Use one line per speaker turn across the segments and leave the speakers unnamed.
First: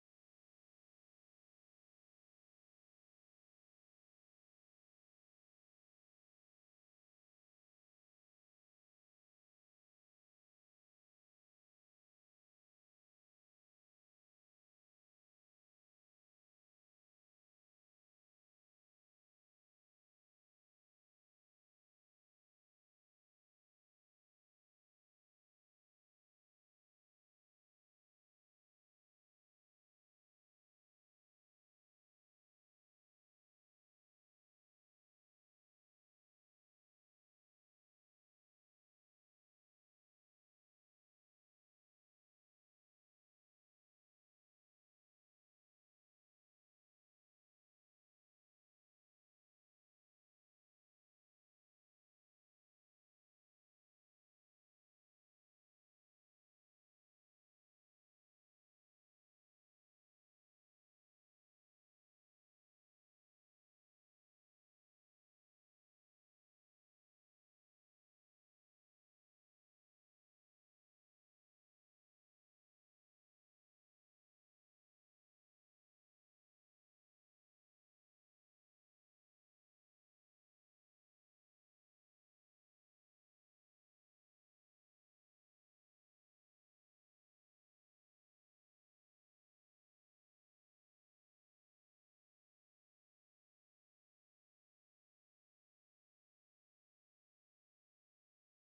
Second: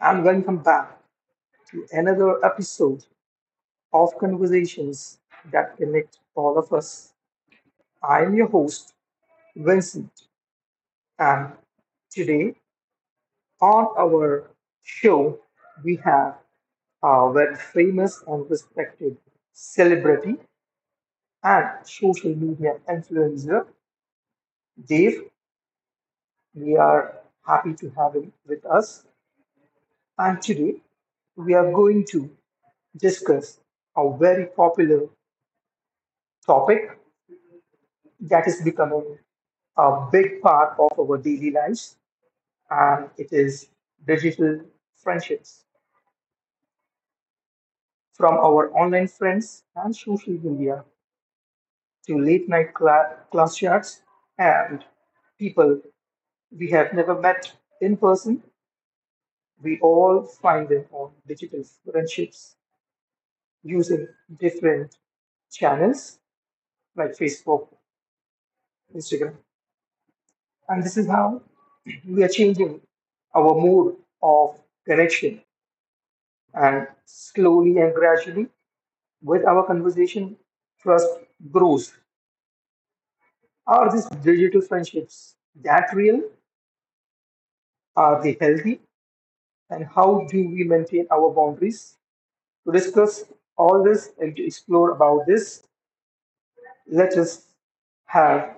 and welcome back to another episode of Conversations that Connect All of Us. I am your host, Vincent, and today on our show, we have a very famous and respected celebrity and social media influencer, Dave. We are happy to have him with us, and today we are going to discuss a very popular topic that is becoming a big part of our daily lives, and it is digital friendships. From our online friends and social media to late night class chats and people we have never met in person, we all find them on digital friendships using different channels like Facebook, Instagram. And this is how we are changing our mode of connection. And slowly and gradually, with our conversation, trust grows. Are these digital friendships that real? Are they healthy? And how do we maintain our boundaries? To discuss all this and to explore about this, let us have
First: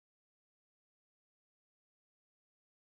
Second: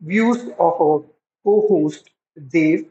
views of our co-host Dave.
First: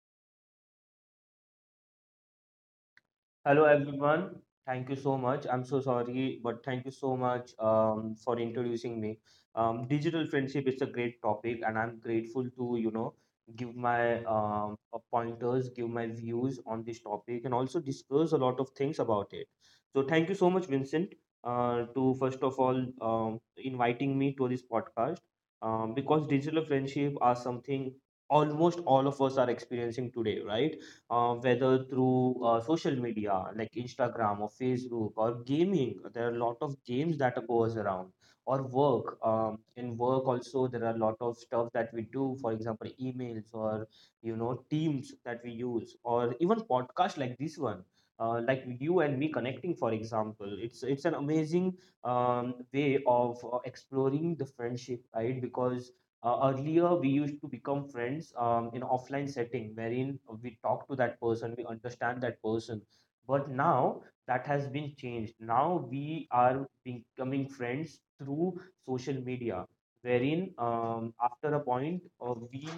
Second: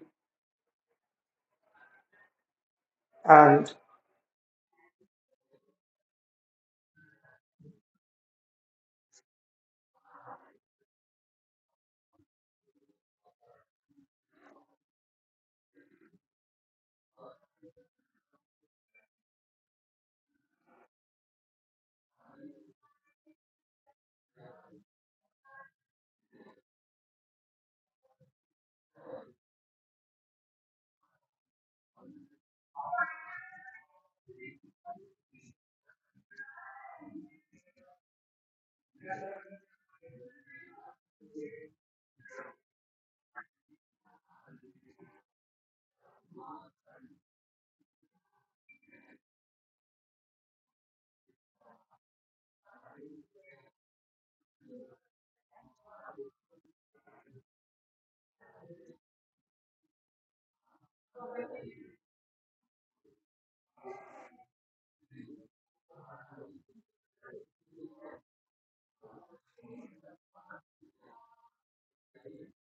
Hello
And
everyone. Thank you so much. I'm so sorry, but thank you so much for introducing me. Digital friendship is a great topic, and I'm grateful to give my pointers, give my views on this topic, and also discuss a lot of things about it. So thank you so much, Vincent, to first of all um, inviting me to this podcast because digital friendship are something almost all of us are experiencing today, right? Whether through social media like Instagram or Facebook or gaming. There are a lot of games that goes around or work. In work also, there are a lot of stuff that we do. For example, emails or Teams that we use or even podcast like this one. Like you and me connecting, for example, it's an amazing way of exploring the friendship, right? Because earlier, we used to become friends in offline setting, wherein we talk to that person, we understand that person. But now that has been changed. Now we are becoming friends through social media, wherein after a point,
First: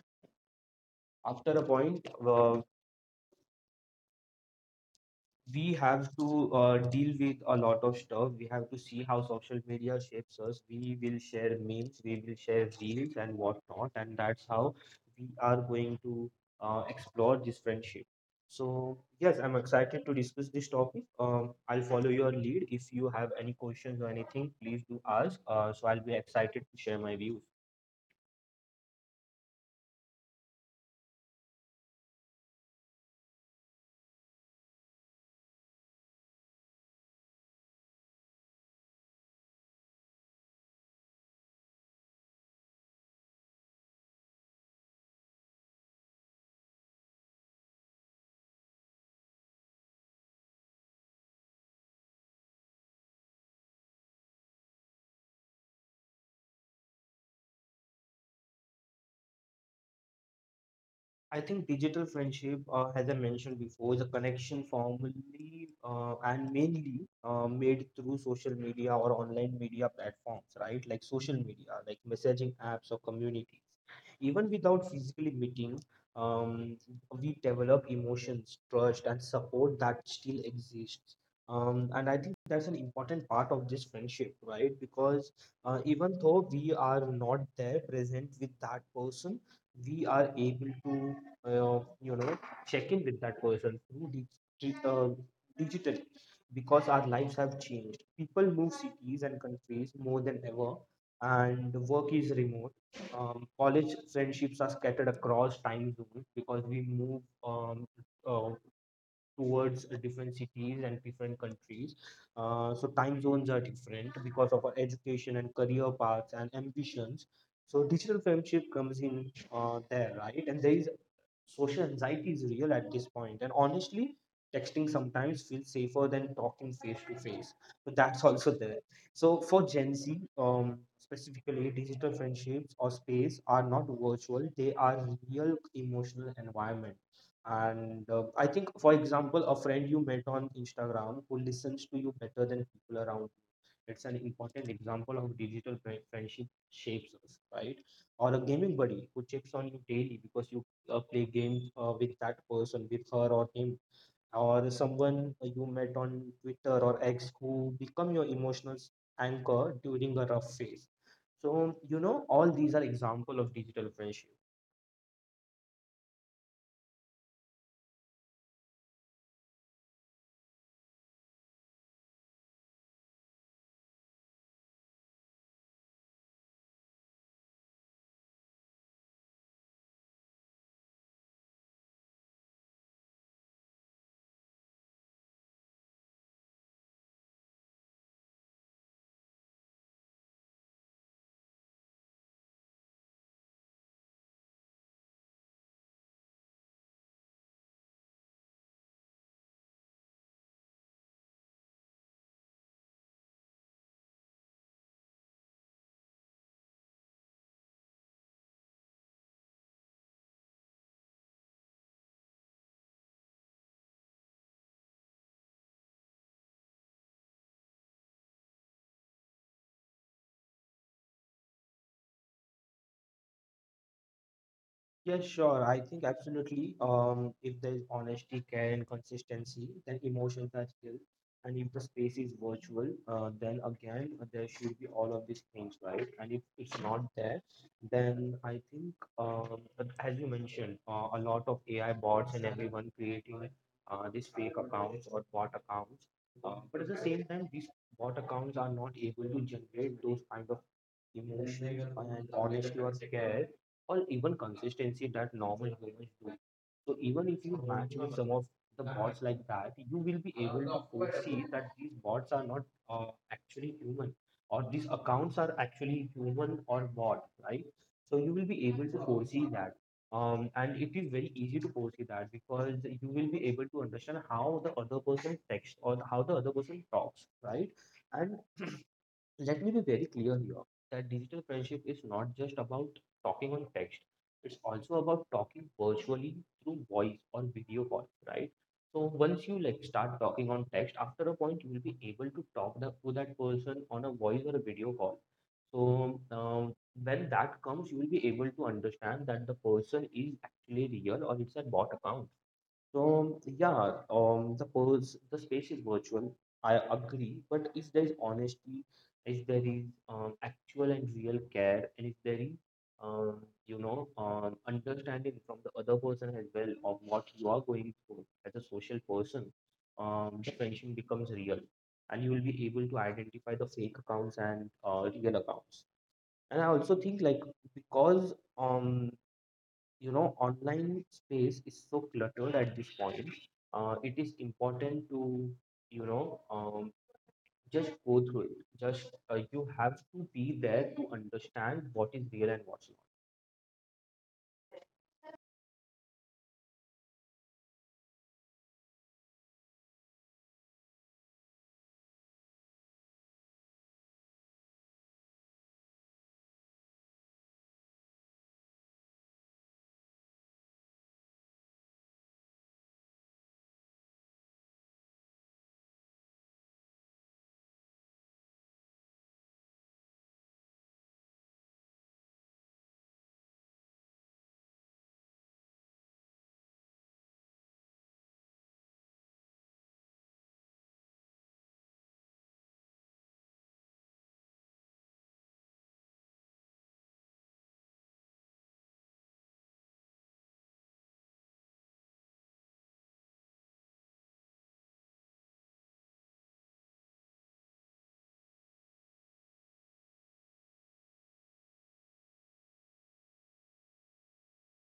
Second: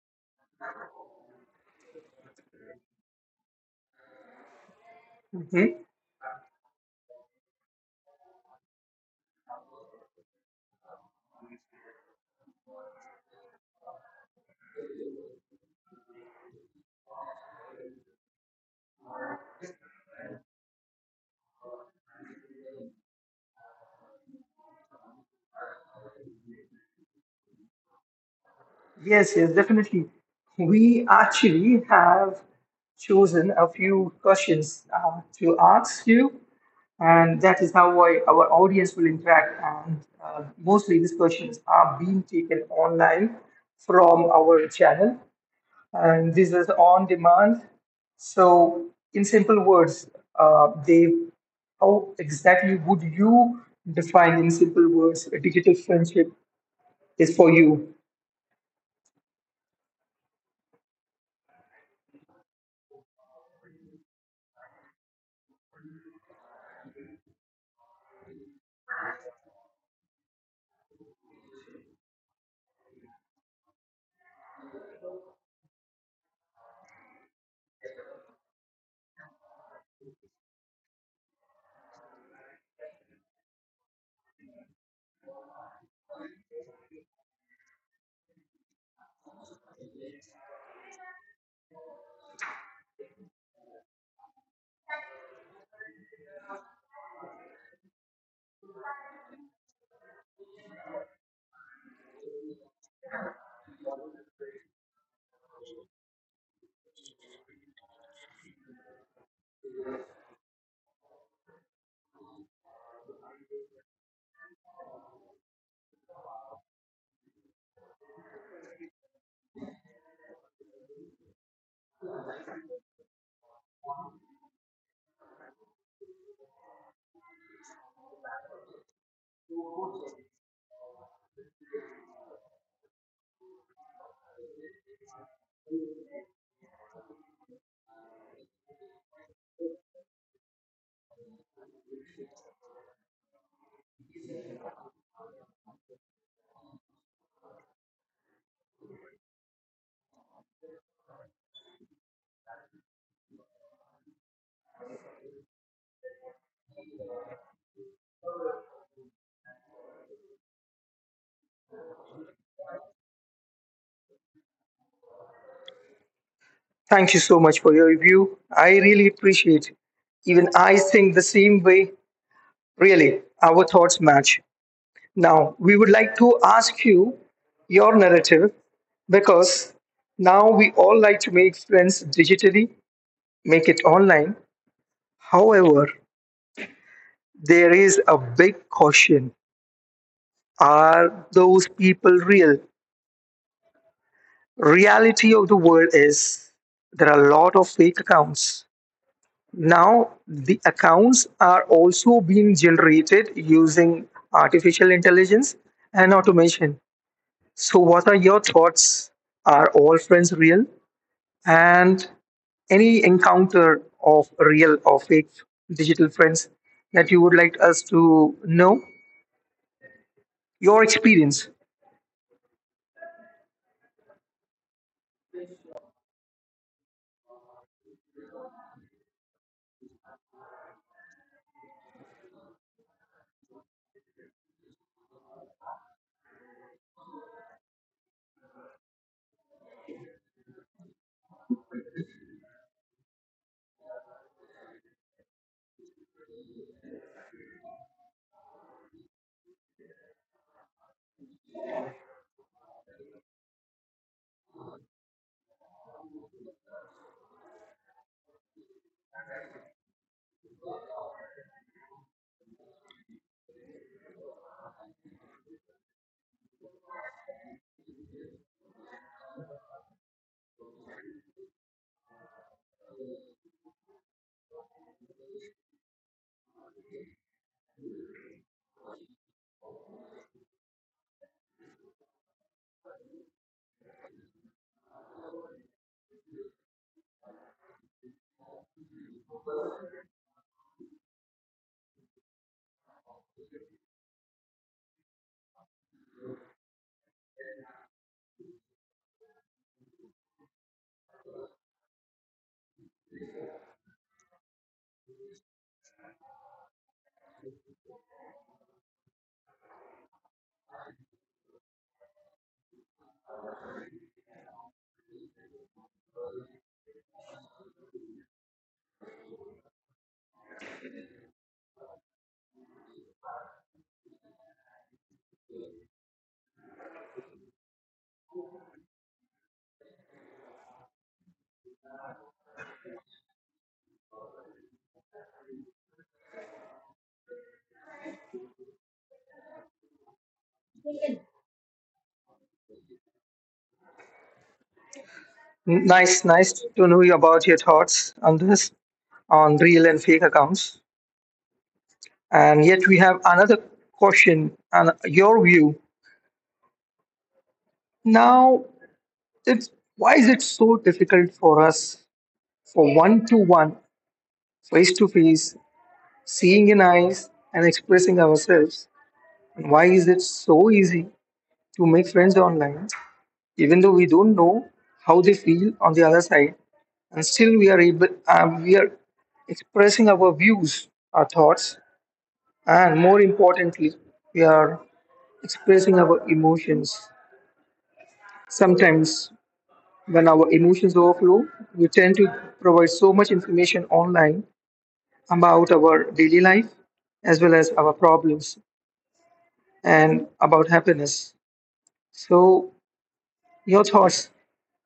after a point, uh,
mhm.
we have to deal with a lot of stuff. We have to see how social media shapes us. We will share memes, we will share reels and whatnot, and that's how we are going to explore this friendship. So yes, I'm excited to discuss this topic. I'll follow your lead. If you have any questions or anything, please do ask. So I'll be excited to share my views.
Yes, yes, definitely. We actually have chosen a few questions to ask you, and that is how I, our audience will interact. And mostly these questions are being taken online from our channel, and this is on demand. So, in simple words, they how exactly would you define in simple words a digital friendship is for you?
I think digital friendship, as I mentioned before, is a connection formally and mainly made through social media or online media platforms, right? Like social media, like messaging apps or community. Even without physically meeting, um, we develop emotions, trust, and support that still exists. And I think that's an important part of this friendship, right? Because even though we are not there present with that person, we are able to, uh, you know, check in with that person through dig- uh, digitally because our lives have changed. People move cities and countries more than ever, and work is remote, college friendships are scattered across time zones because we move uh, towards different cities and different countries. So time zones are different because of our education and career paths and ambitions. So digital friendship comes in there, right? And there is, social anxiety is real at this point. And honestly, texting sometimes feels safer than talking face to face. So that's also there. So for Gen Z, specifically, digital friendships or space are not virtual; they are real emotional environment, and I think, for example, a friend you met on Instagram who listens to you better than people around you. It's an important example of digital friendship shapes us, right? Or a gaming buddy who checks on you daily because you play games with that person, with her or him, or someone you met on Twitter or X who become your emotional anchor during a rough phase. So, you know, all these are example of digital friendship.
Thank you so much for your review. I really appreciate it. Even I think the same way. Really, our thoughts match. Now, we would like to ask you your narrative because now we all like to make friends digitally, make it online. However, there is a big caution. Are those people real? Reality of the world is there are a lot of fake accounts. Now, the accounts are also being generated using artificial intelligence and automation. So, what are your thoughts? Are all friends real? And any encounter of real or fake digital friends that you would like us to know? Your experience.
Yeah, sure. I think absolutely. If there is honesty, care, and consistency, then emotions are still. And if the space is virtual, then again, there should be all of these things, right? And if it's not there, then I think, as you mentioned, a lot of AI bots and everyone creating these fake accounts or bot accounts. But at the same time, these bot accounts are not able to generate those kind of emotions, and honesty or care, or even consistency that normal humans do. So even if you match with some of the bots like that, you will be able to foresee that these bots are not actually human, or these accounts are actually human or bot, right? So you will be able to foresee that. And it is very easy to foresee that because you will be able to understand how the other person texts or how the other person talks, right? And let me be very clear here that digital friendship is not just about talking on text. It's also about talking virtually through voice or video call, right? So once you like start talking on text, after a point you will be able to talk the, to that person on a voice or a video call. So when that comes, you will be able to understand that the person is actually real or it's a bot account. So yeah, the pose, the space is virtual. I agree, but if there is honesty, if there is actual and real care, and if there is um, understanding from the other person as well of what you are going through as a social person, the friendship becomes real, and you will be able to identify the fake accounts and real accounts. And I also think like, because you know online space is so cluttered at this point, it is important to you know um, just go through it just, you have to be there to understand what is real and what's not.
Nice, nice to know you about your thoughts on this, on real and fake accounts. And yet, we have another question and your view. Now, it's why is it so difficult for us for one to one, face to face, seeing in eyes and expressing ourselves? And why is it so easy to make friends online, even though we don't know how they feel on the other side, and still we are expressing our views, our thoughts, and more importantly, we are expressing our emotions. Sometimes, when our emotions overflow, we tend to provide so much information online about our daily life as well as our problems and about happiness. So, your thoughts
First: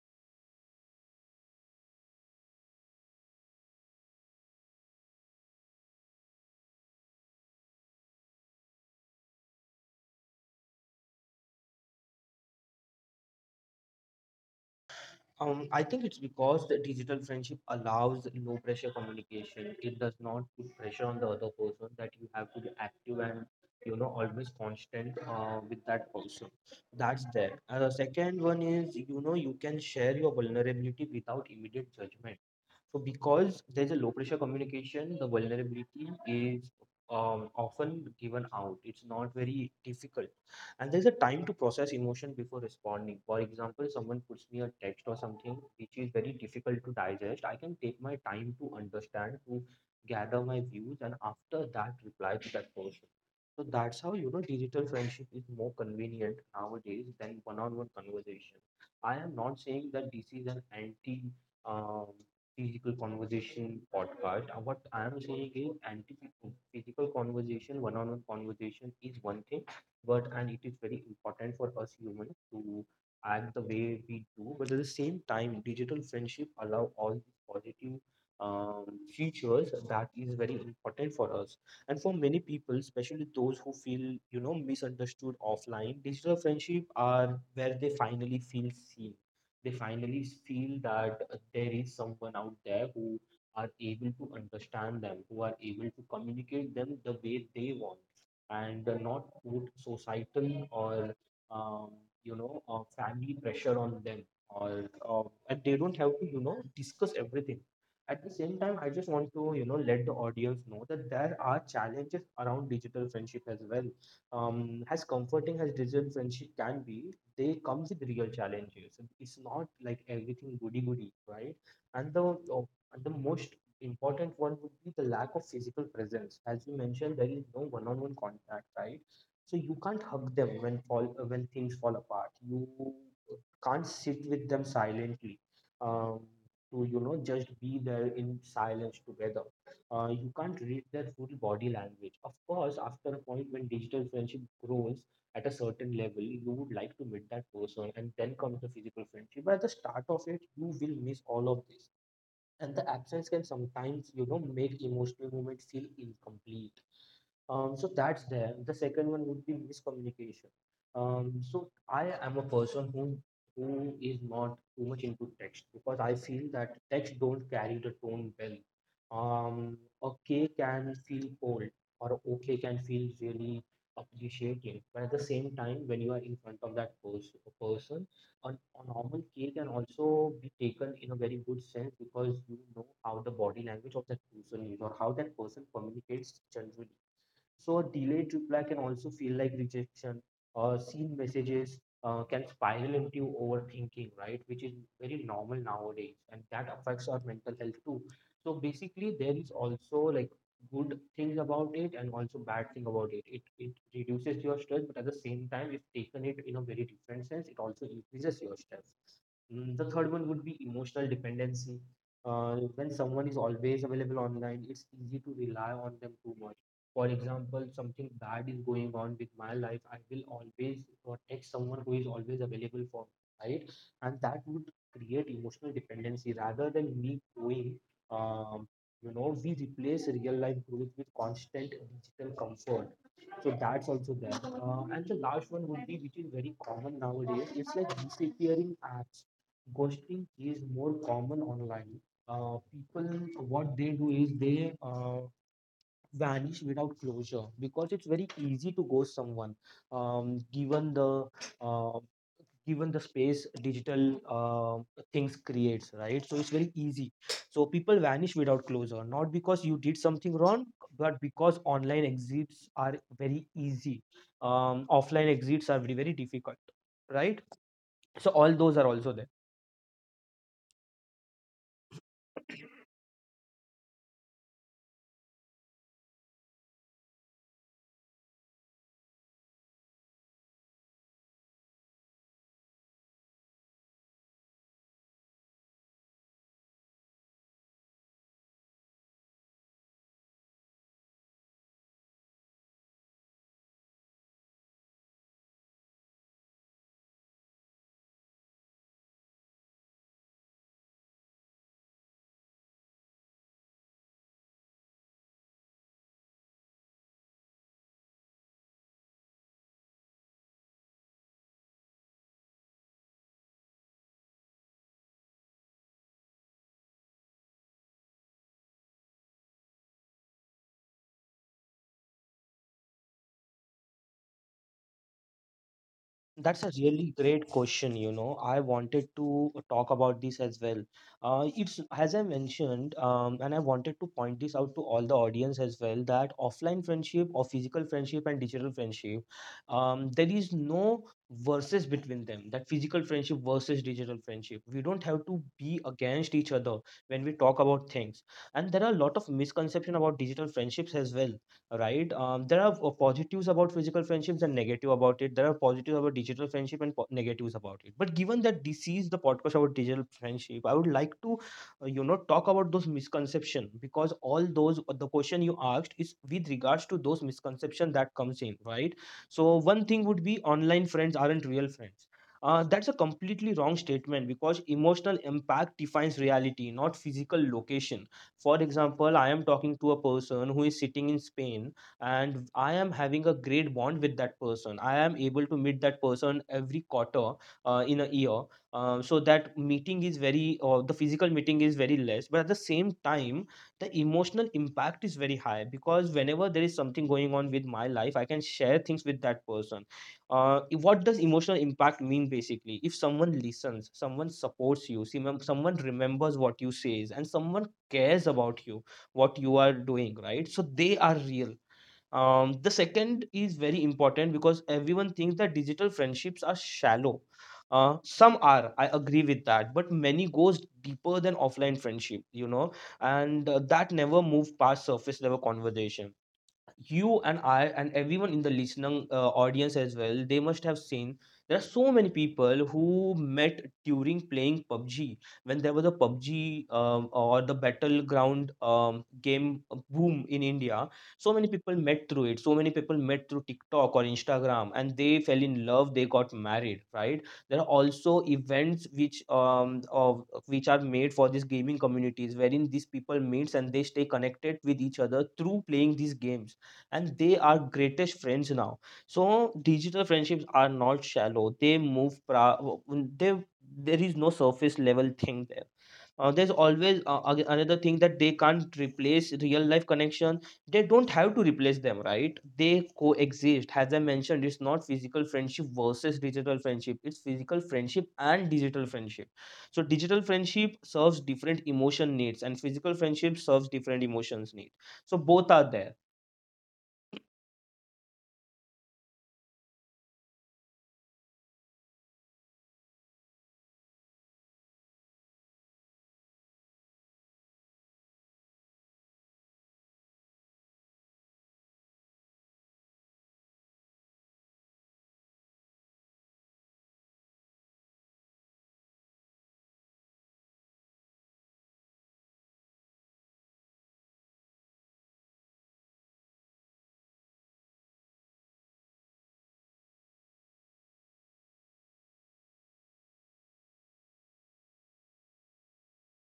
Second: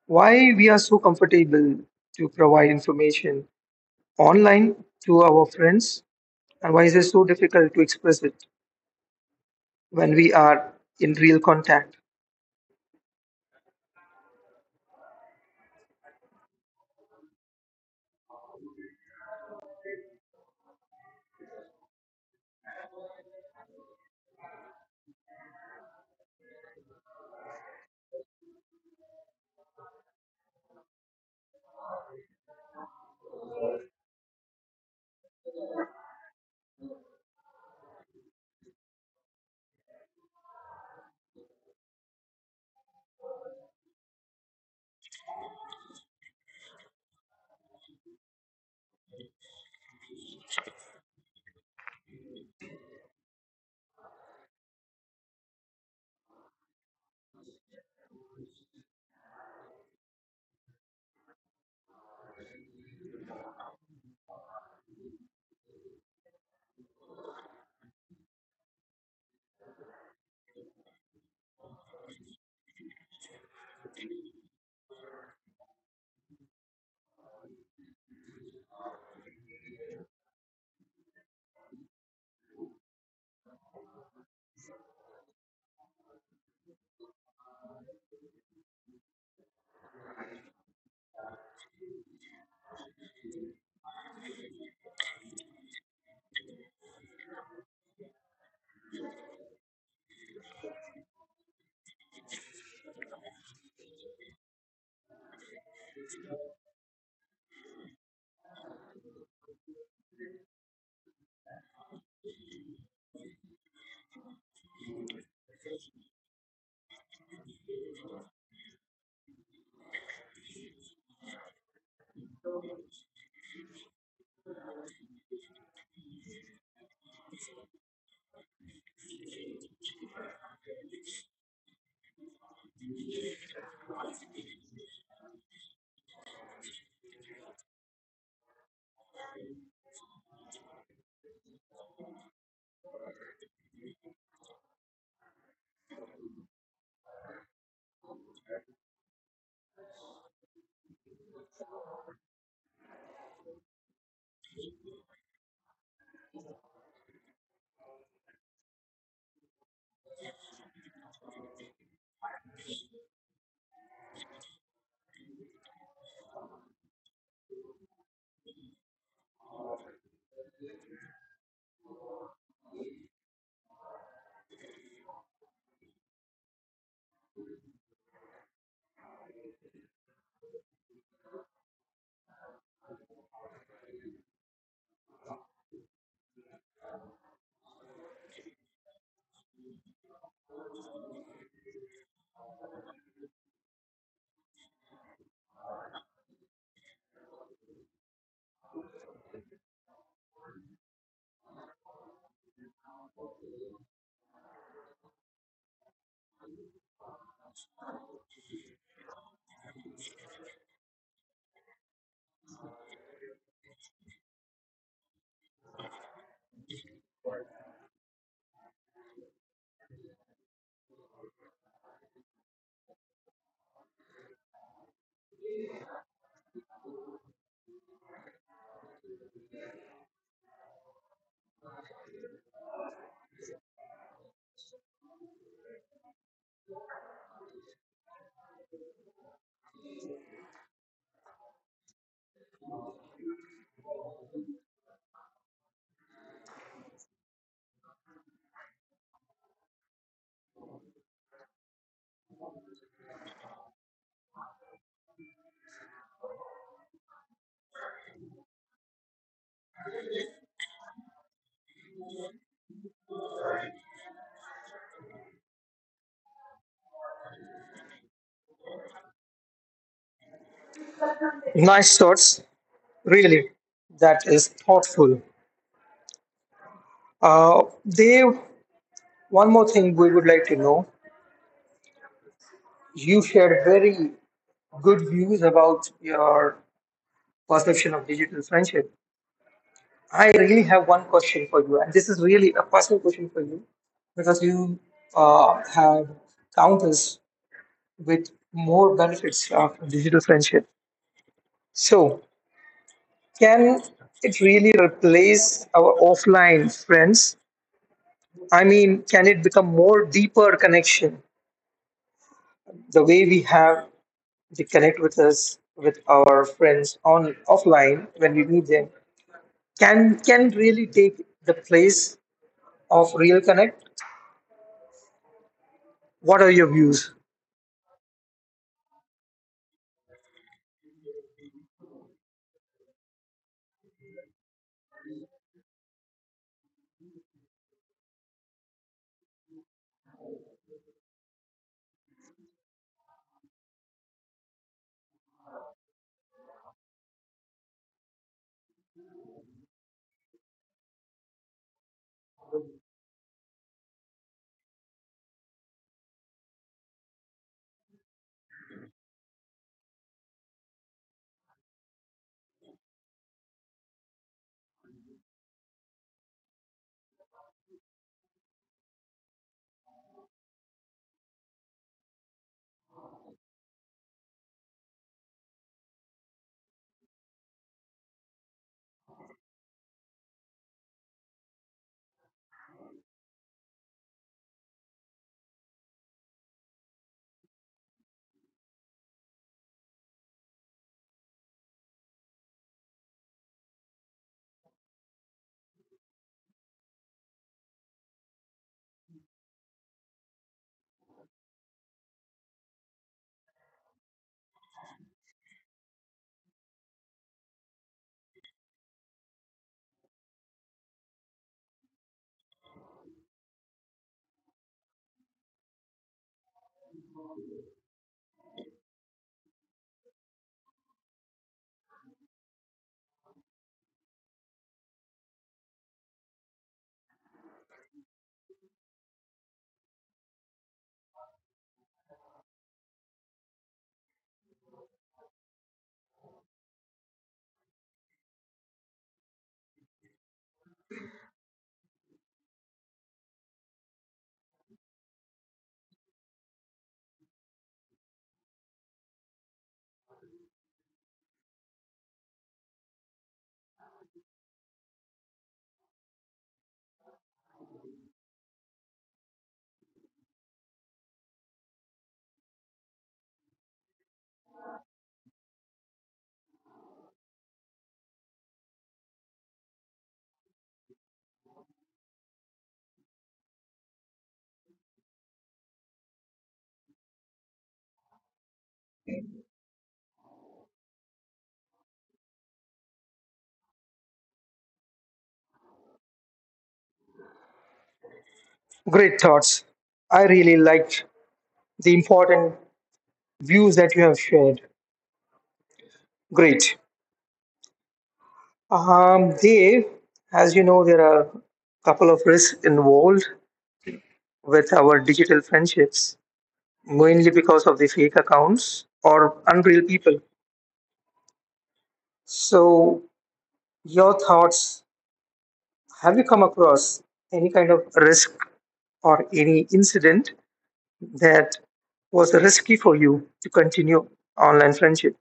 why we are so comfortable to provide information online to our friends and why is it so difficult to express it when we are in real contact?
I think it's because the digital friendship allows low pressure communication. It does not put pressure on the other person that you have to be active and you know always constant with that person. That's there. And the second one is you know you can share your vulnerability without immediate judgment. So because there's a low pressure communication, the vulnerability is often given out. It's not very difficult. And there's a time to process emotion before responding. For example, someone puts me a text or something which is very difficult to digest. I can take my time to understand, to gather my views, and after that reply to that person. So that's how you know digital friendship is more convenient nowadays than one-on-one conversation. I am not saying that this is an anti um, Physical Conversation podcast. What I am saying is anti physical conversation, one on one conversation is one thing, but and it is very important for us humans to act the way we do. But at the same time, digital friendship allow all these positive features that is very important for us. And for many people, especially those who feel you know misunderstood offline, digital friendship are where they finally feel seen, they finally feel that there is someone out there who are able to understand them, who are able to communicate them the way they want, and not put societal or um, you know family pressure on them, or and they don't have to you know discuss everything. At the same time, I just want to you know let the audience know that there are challenges around digital friendship as well. As comforting as digital friendship can be, they come with real challenges. It's not like everything goody goody, right? And the uh, and the most important one would be the lack of physical presence. As you mentioned, there is no one-on-one contact, right? So you can't hug them when fall when things fall apart. You can't sit with them silently, um, to you know just be there in silence together. You can't read their full body language. Of course, after a point when digital friendship grows at a certain level, you would like to meet that person, and then comes the physical friendship. But at the start of it, you will miss all of this, and the absence can sometimes, you know, make emotional moments feel incomplete. So that's there. The second one would be miscommunication. So I am a person who is not too much into text because I feel that text don't carry the tone well. Okay can feel cold or okay can feel really appreciating, but at the same time, when you are in front of that person, a normal K can also be taken in a very good sense because you know how the body language of that person is or how that person communicates generally, so a delayed reply can also feel like rejection. Seen messages can spiral into overthinking, right? Which is very normal nowadays, and that affects our mental health too. So basically, there is also like good things about it and also bad thing about it. It reduces your stress, but at the same time, if taken it in a very different sense, it also increases your stress. Mm, the third one would be emotional dependency. When someone is always available online, it's easy to rely on them too much. For example, something bad is going on with my life, I will always text someone who is always available for me, right? And that would create emotional dependency rather than me growing. Um, we replace real life growth with constant digital comfort. So that's also there. And the last one would be, which is very common nowadays, it's like disappearing apps. Ghosting is more common online. People, what they do is they vanish without closure because it's very easy to ghost someone. Um, given the uh, Given the space digital things creates, right? So it's very easy. So people vanish without closure, not because you did something wrong, but because online exits are very easy. Offline exits are very very difficult, right? So all those are also there.
Nice thoughts, really. That is thoughtful. Uh, Dave, one more thing we would like to know. You shared very good views about your perception of digital friendship. I really have one question for you, and this is really a personal question for you because you have found us with more benefits of digital friendship. So, can it really replace our offline friends? I mean, can it become more deeper connection the way we have they connect with us with our friends on offline when we meet them? Can really take the place of real connect? What are
That's
your
a really
views?
great question, you know. I wanted to talk about this as well. It's as I mentioned, and I wanted to point this out to all the audience as well that offline friendship or physical friendship and digital friendship, there is no versus between them. That physical friendship versus digital friendship. We don't have to be against each other when we talk about things. And there are a lot of misconception about digital friendships as well, right? There are positives about physical friendships and negative about it. There are positives about digital friendship and negatives about it, but given that this is the podcast about digital friendship, I would like to talk about those misconceptions because all those, the question you asked is with regards to those misconceptions that comes in, right? So one thing would be online friends aren't real friends. That's a completely wrong statement because emotional impact defines reality, not physical location. For example, I am talking to a person who is sitting in Spain and I am having a great bond with that person. I am able to meet that person every quarter in a year. So that meeting is very, or the physical meeting is very less, but at the same time, the emotional impact is very high because whenever there is something going on with my life, I can share things with that person. What does emotional impact mean basically? If someone listens, someone supports you, see, someone remembers what you says, and someone cares about you, what you are doing, right? So they are real. The second is very important because everyone thinks that digital friendships are shallow. Some are, I agree with that, but many goes deeper than offline friendship, you know, and that never move past surface level conversation. You and I and everyone in the listening audience as well, they must have seen there are so many people who met during playing PUBG when there was a PUBG or the battleground game boom in India. So many people met through it. So many people met through TikTok or Instagram, and they fell in love. They got married. Right? There are also events which of which are made for these gaming communities, wherein these people meets and they stay connected with each other through playing these games, and they are greatest friends now. So digital friendships are not shallow, they they there is no surface level thing there. Another thing that they can't replace real life connection. They don't have to replace them, right? They coexist, as I mentioned, it's not physical friendship versus digital friendship, it's physical friendship and digital friendship. So digital friendship serves different emotion needs and physical friendship serves different emotions need. So both are there.
Great thoughts. I really liked the important views that you have shared. Great. Dave, as you know, there are a couple of risks involved with our digital friendships, mainly because of the fake accounts or unreal people. So, your thoughts have you come across any kind of risk or any incident that was risky for you to continue online friendship?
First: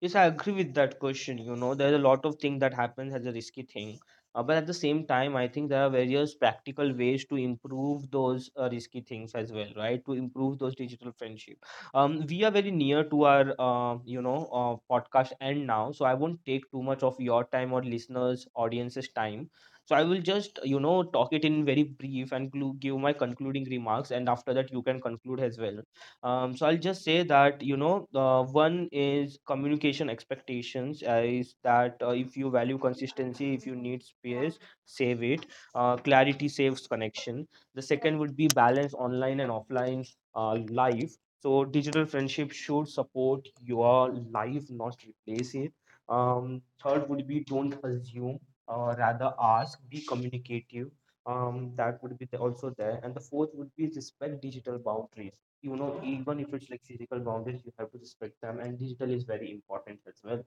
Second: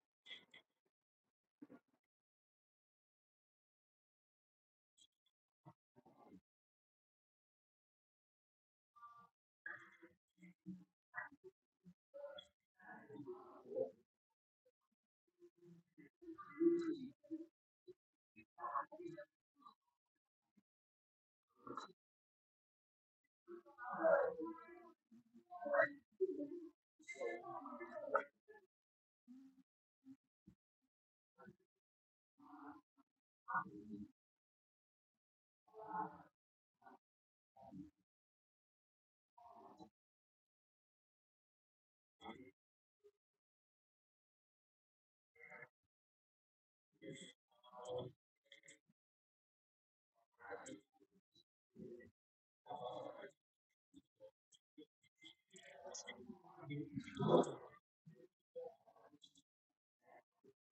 Yes, I agree with that question. You know, there's a lot of thing that happens as a risky thing. But at the same time, I think there are various practical ways to improve those risky things as well, right? To improve those digital friendship. We are very near to our, podcast end now. So I won't take too much of your time or listeners, audience's time. So I will just, you know, talk it in very brief and give my concluding remarks. And after that, you can conclude as well. So I'll just say that you know, one is communication expectations is that if you value consistency, if you need space, save it. Clarity saves connection. The second would be balance online and offline life. So digital friendship should support your life, not replace it. Third would be don't assume, rather ask. Be communicative. That would be the, also there. And the fourth would be respect digital boundaries. You know, even if it's like physical boundaries, you have to respect them, and digital is very important as well.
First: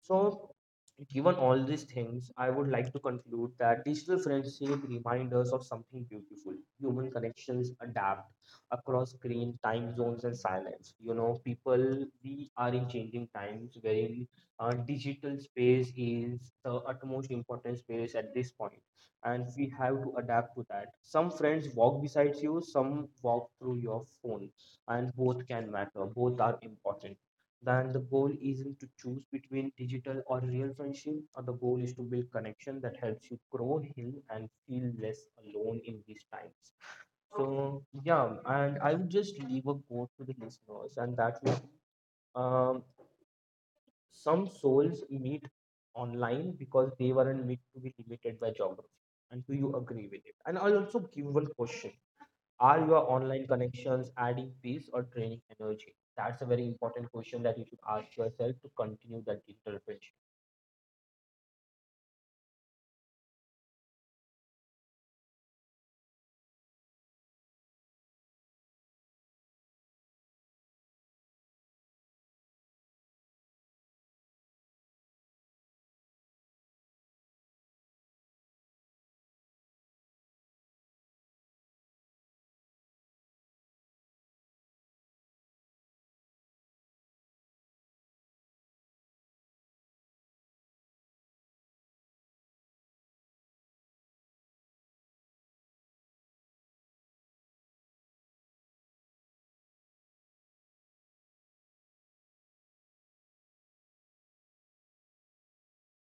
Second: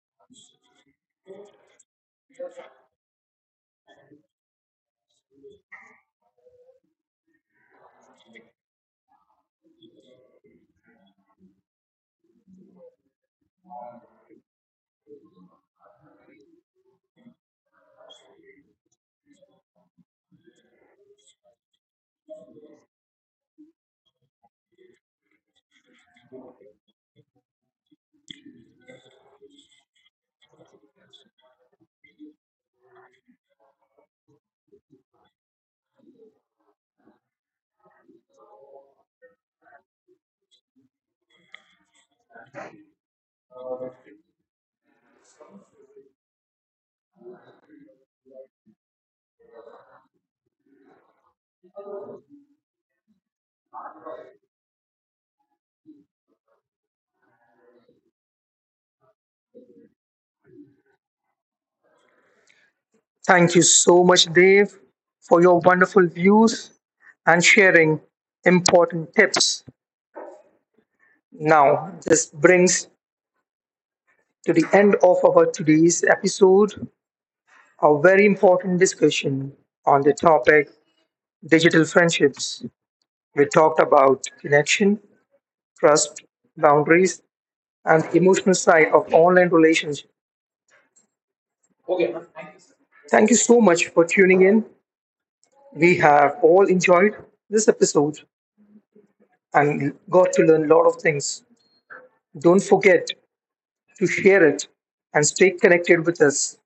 So, given all these things, I would like to conclude that digital friendship reminds us of something beautiful. Human connections adapt across screen, time zones, and silence. You know, people, we are in changing times wherein digital space is the utmost important space at this point, and we have to adapt to that. Some friends walk beside you, some walk through your phone, and both can matter. Both are important. Then the goal isn't to choose between digital or real friendship. The goal is to build connection that helps you grow, heal, and feel less alone in these times. So yeah, and I would just leave a quote to the listeners, and that would be, um, some souls meet online because they weren't meant to be limited by geography. And do you agree with it? And I'll also give one question. Are your online connections adding peace or draining energy? That's a very important question that you should ask yourself to continue that digital friendship.
Thank you so much, Dave, for your wonderful views and sharing important tips. Now, this brings to the end of our today's episode a very important discussion on the topic digital friendships. We talked about connection, trust, boundaries, and the emotional side of online relationships. Thank you so much for tuning in. We have all enjoyed this episode and got to learn a lot of things. Don't forget to share it, and stay connected with us.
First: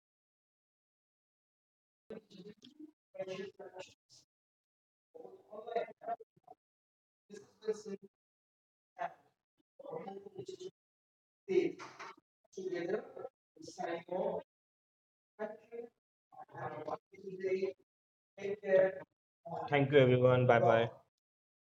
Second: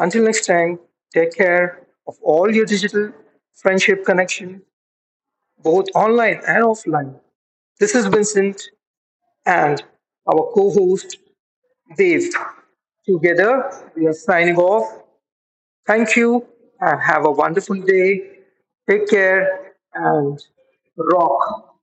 Until next time, take care of all your digital friendship connection, both online and offline. This is Vincent and our co-host Dave. Together, we are signing off. Thank you and have a wonderful day. Take care
Thank you,
and
everyone. Bye bye.
rock.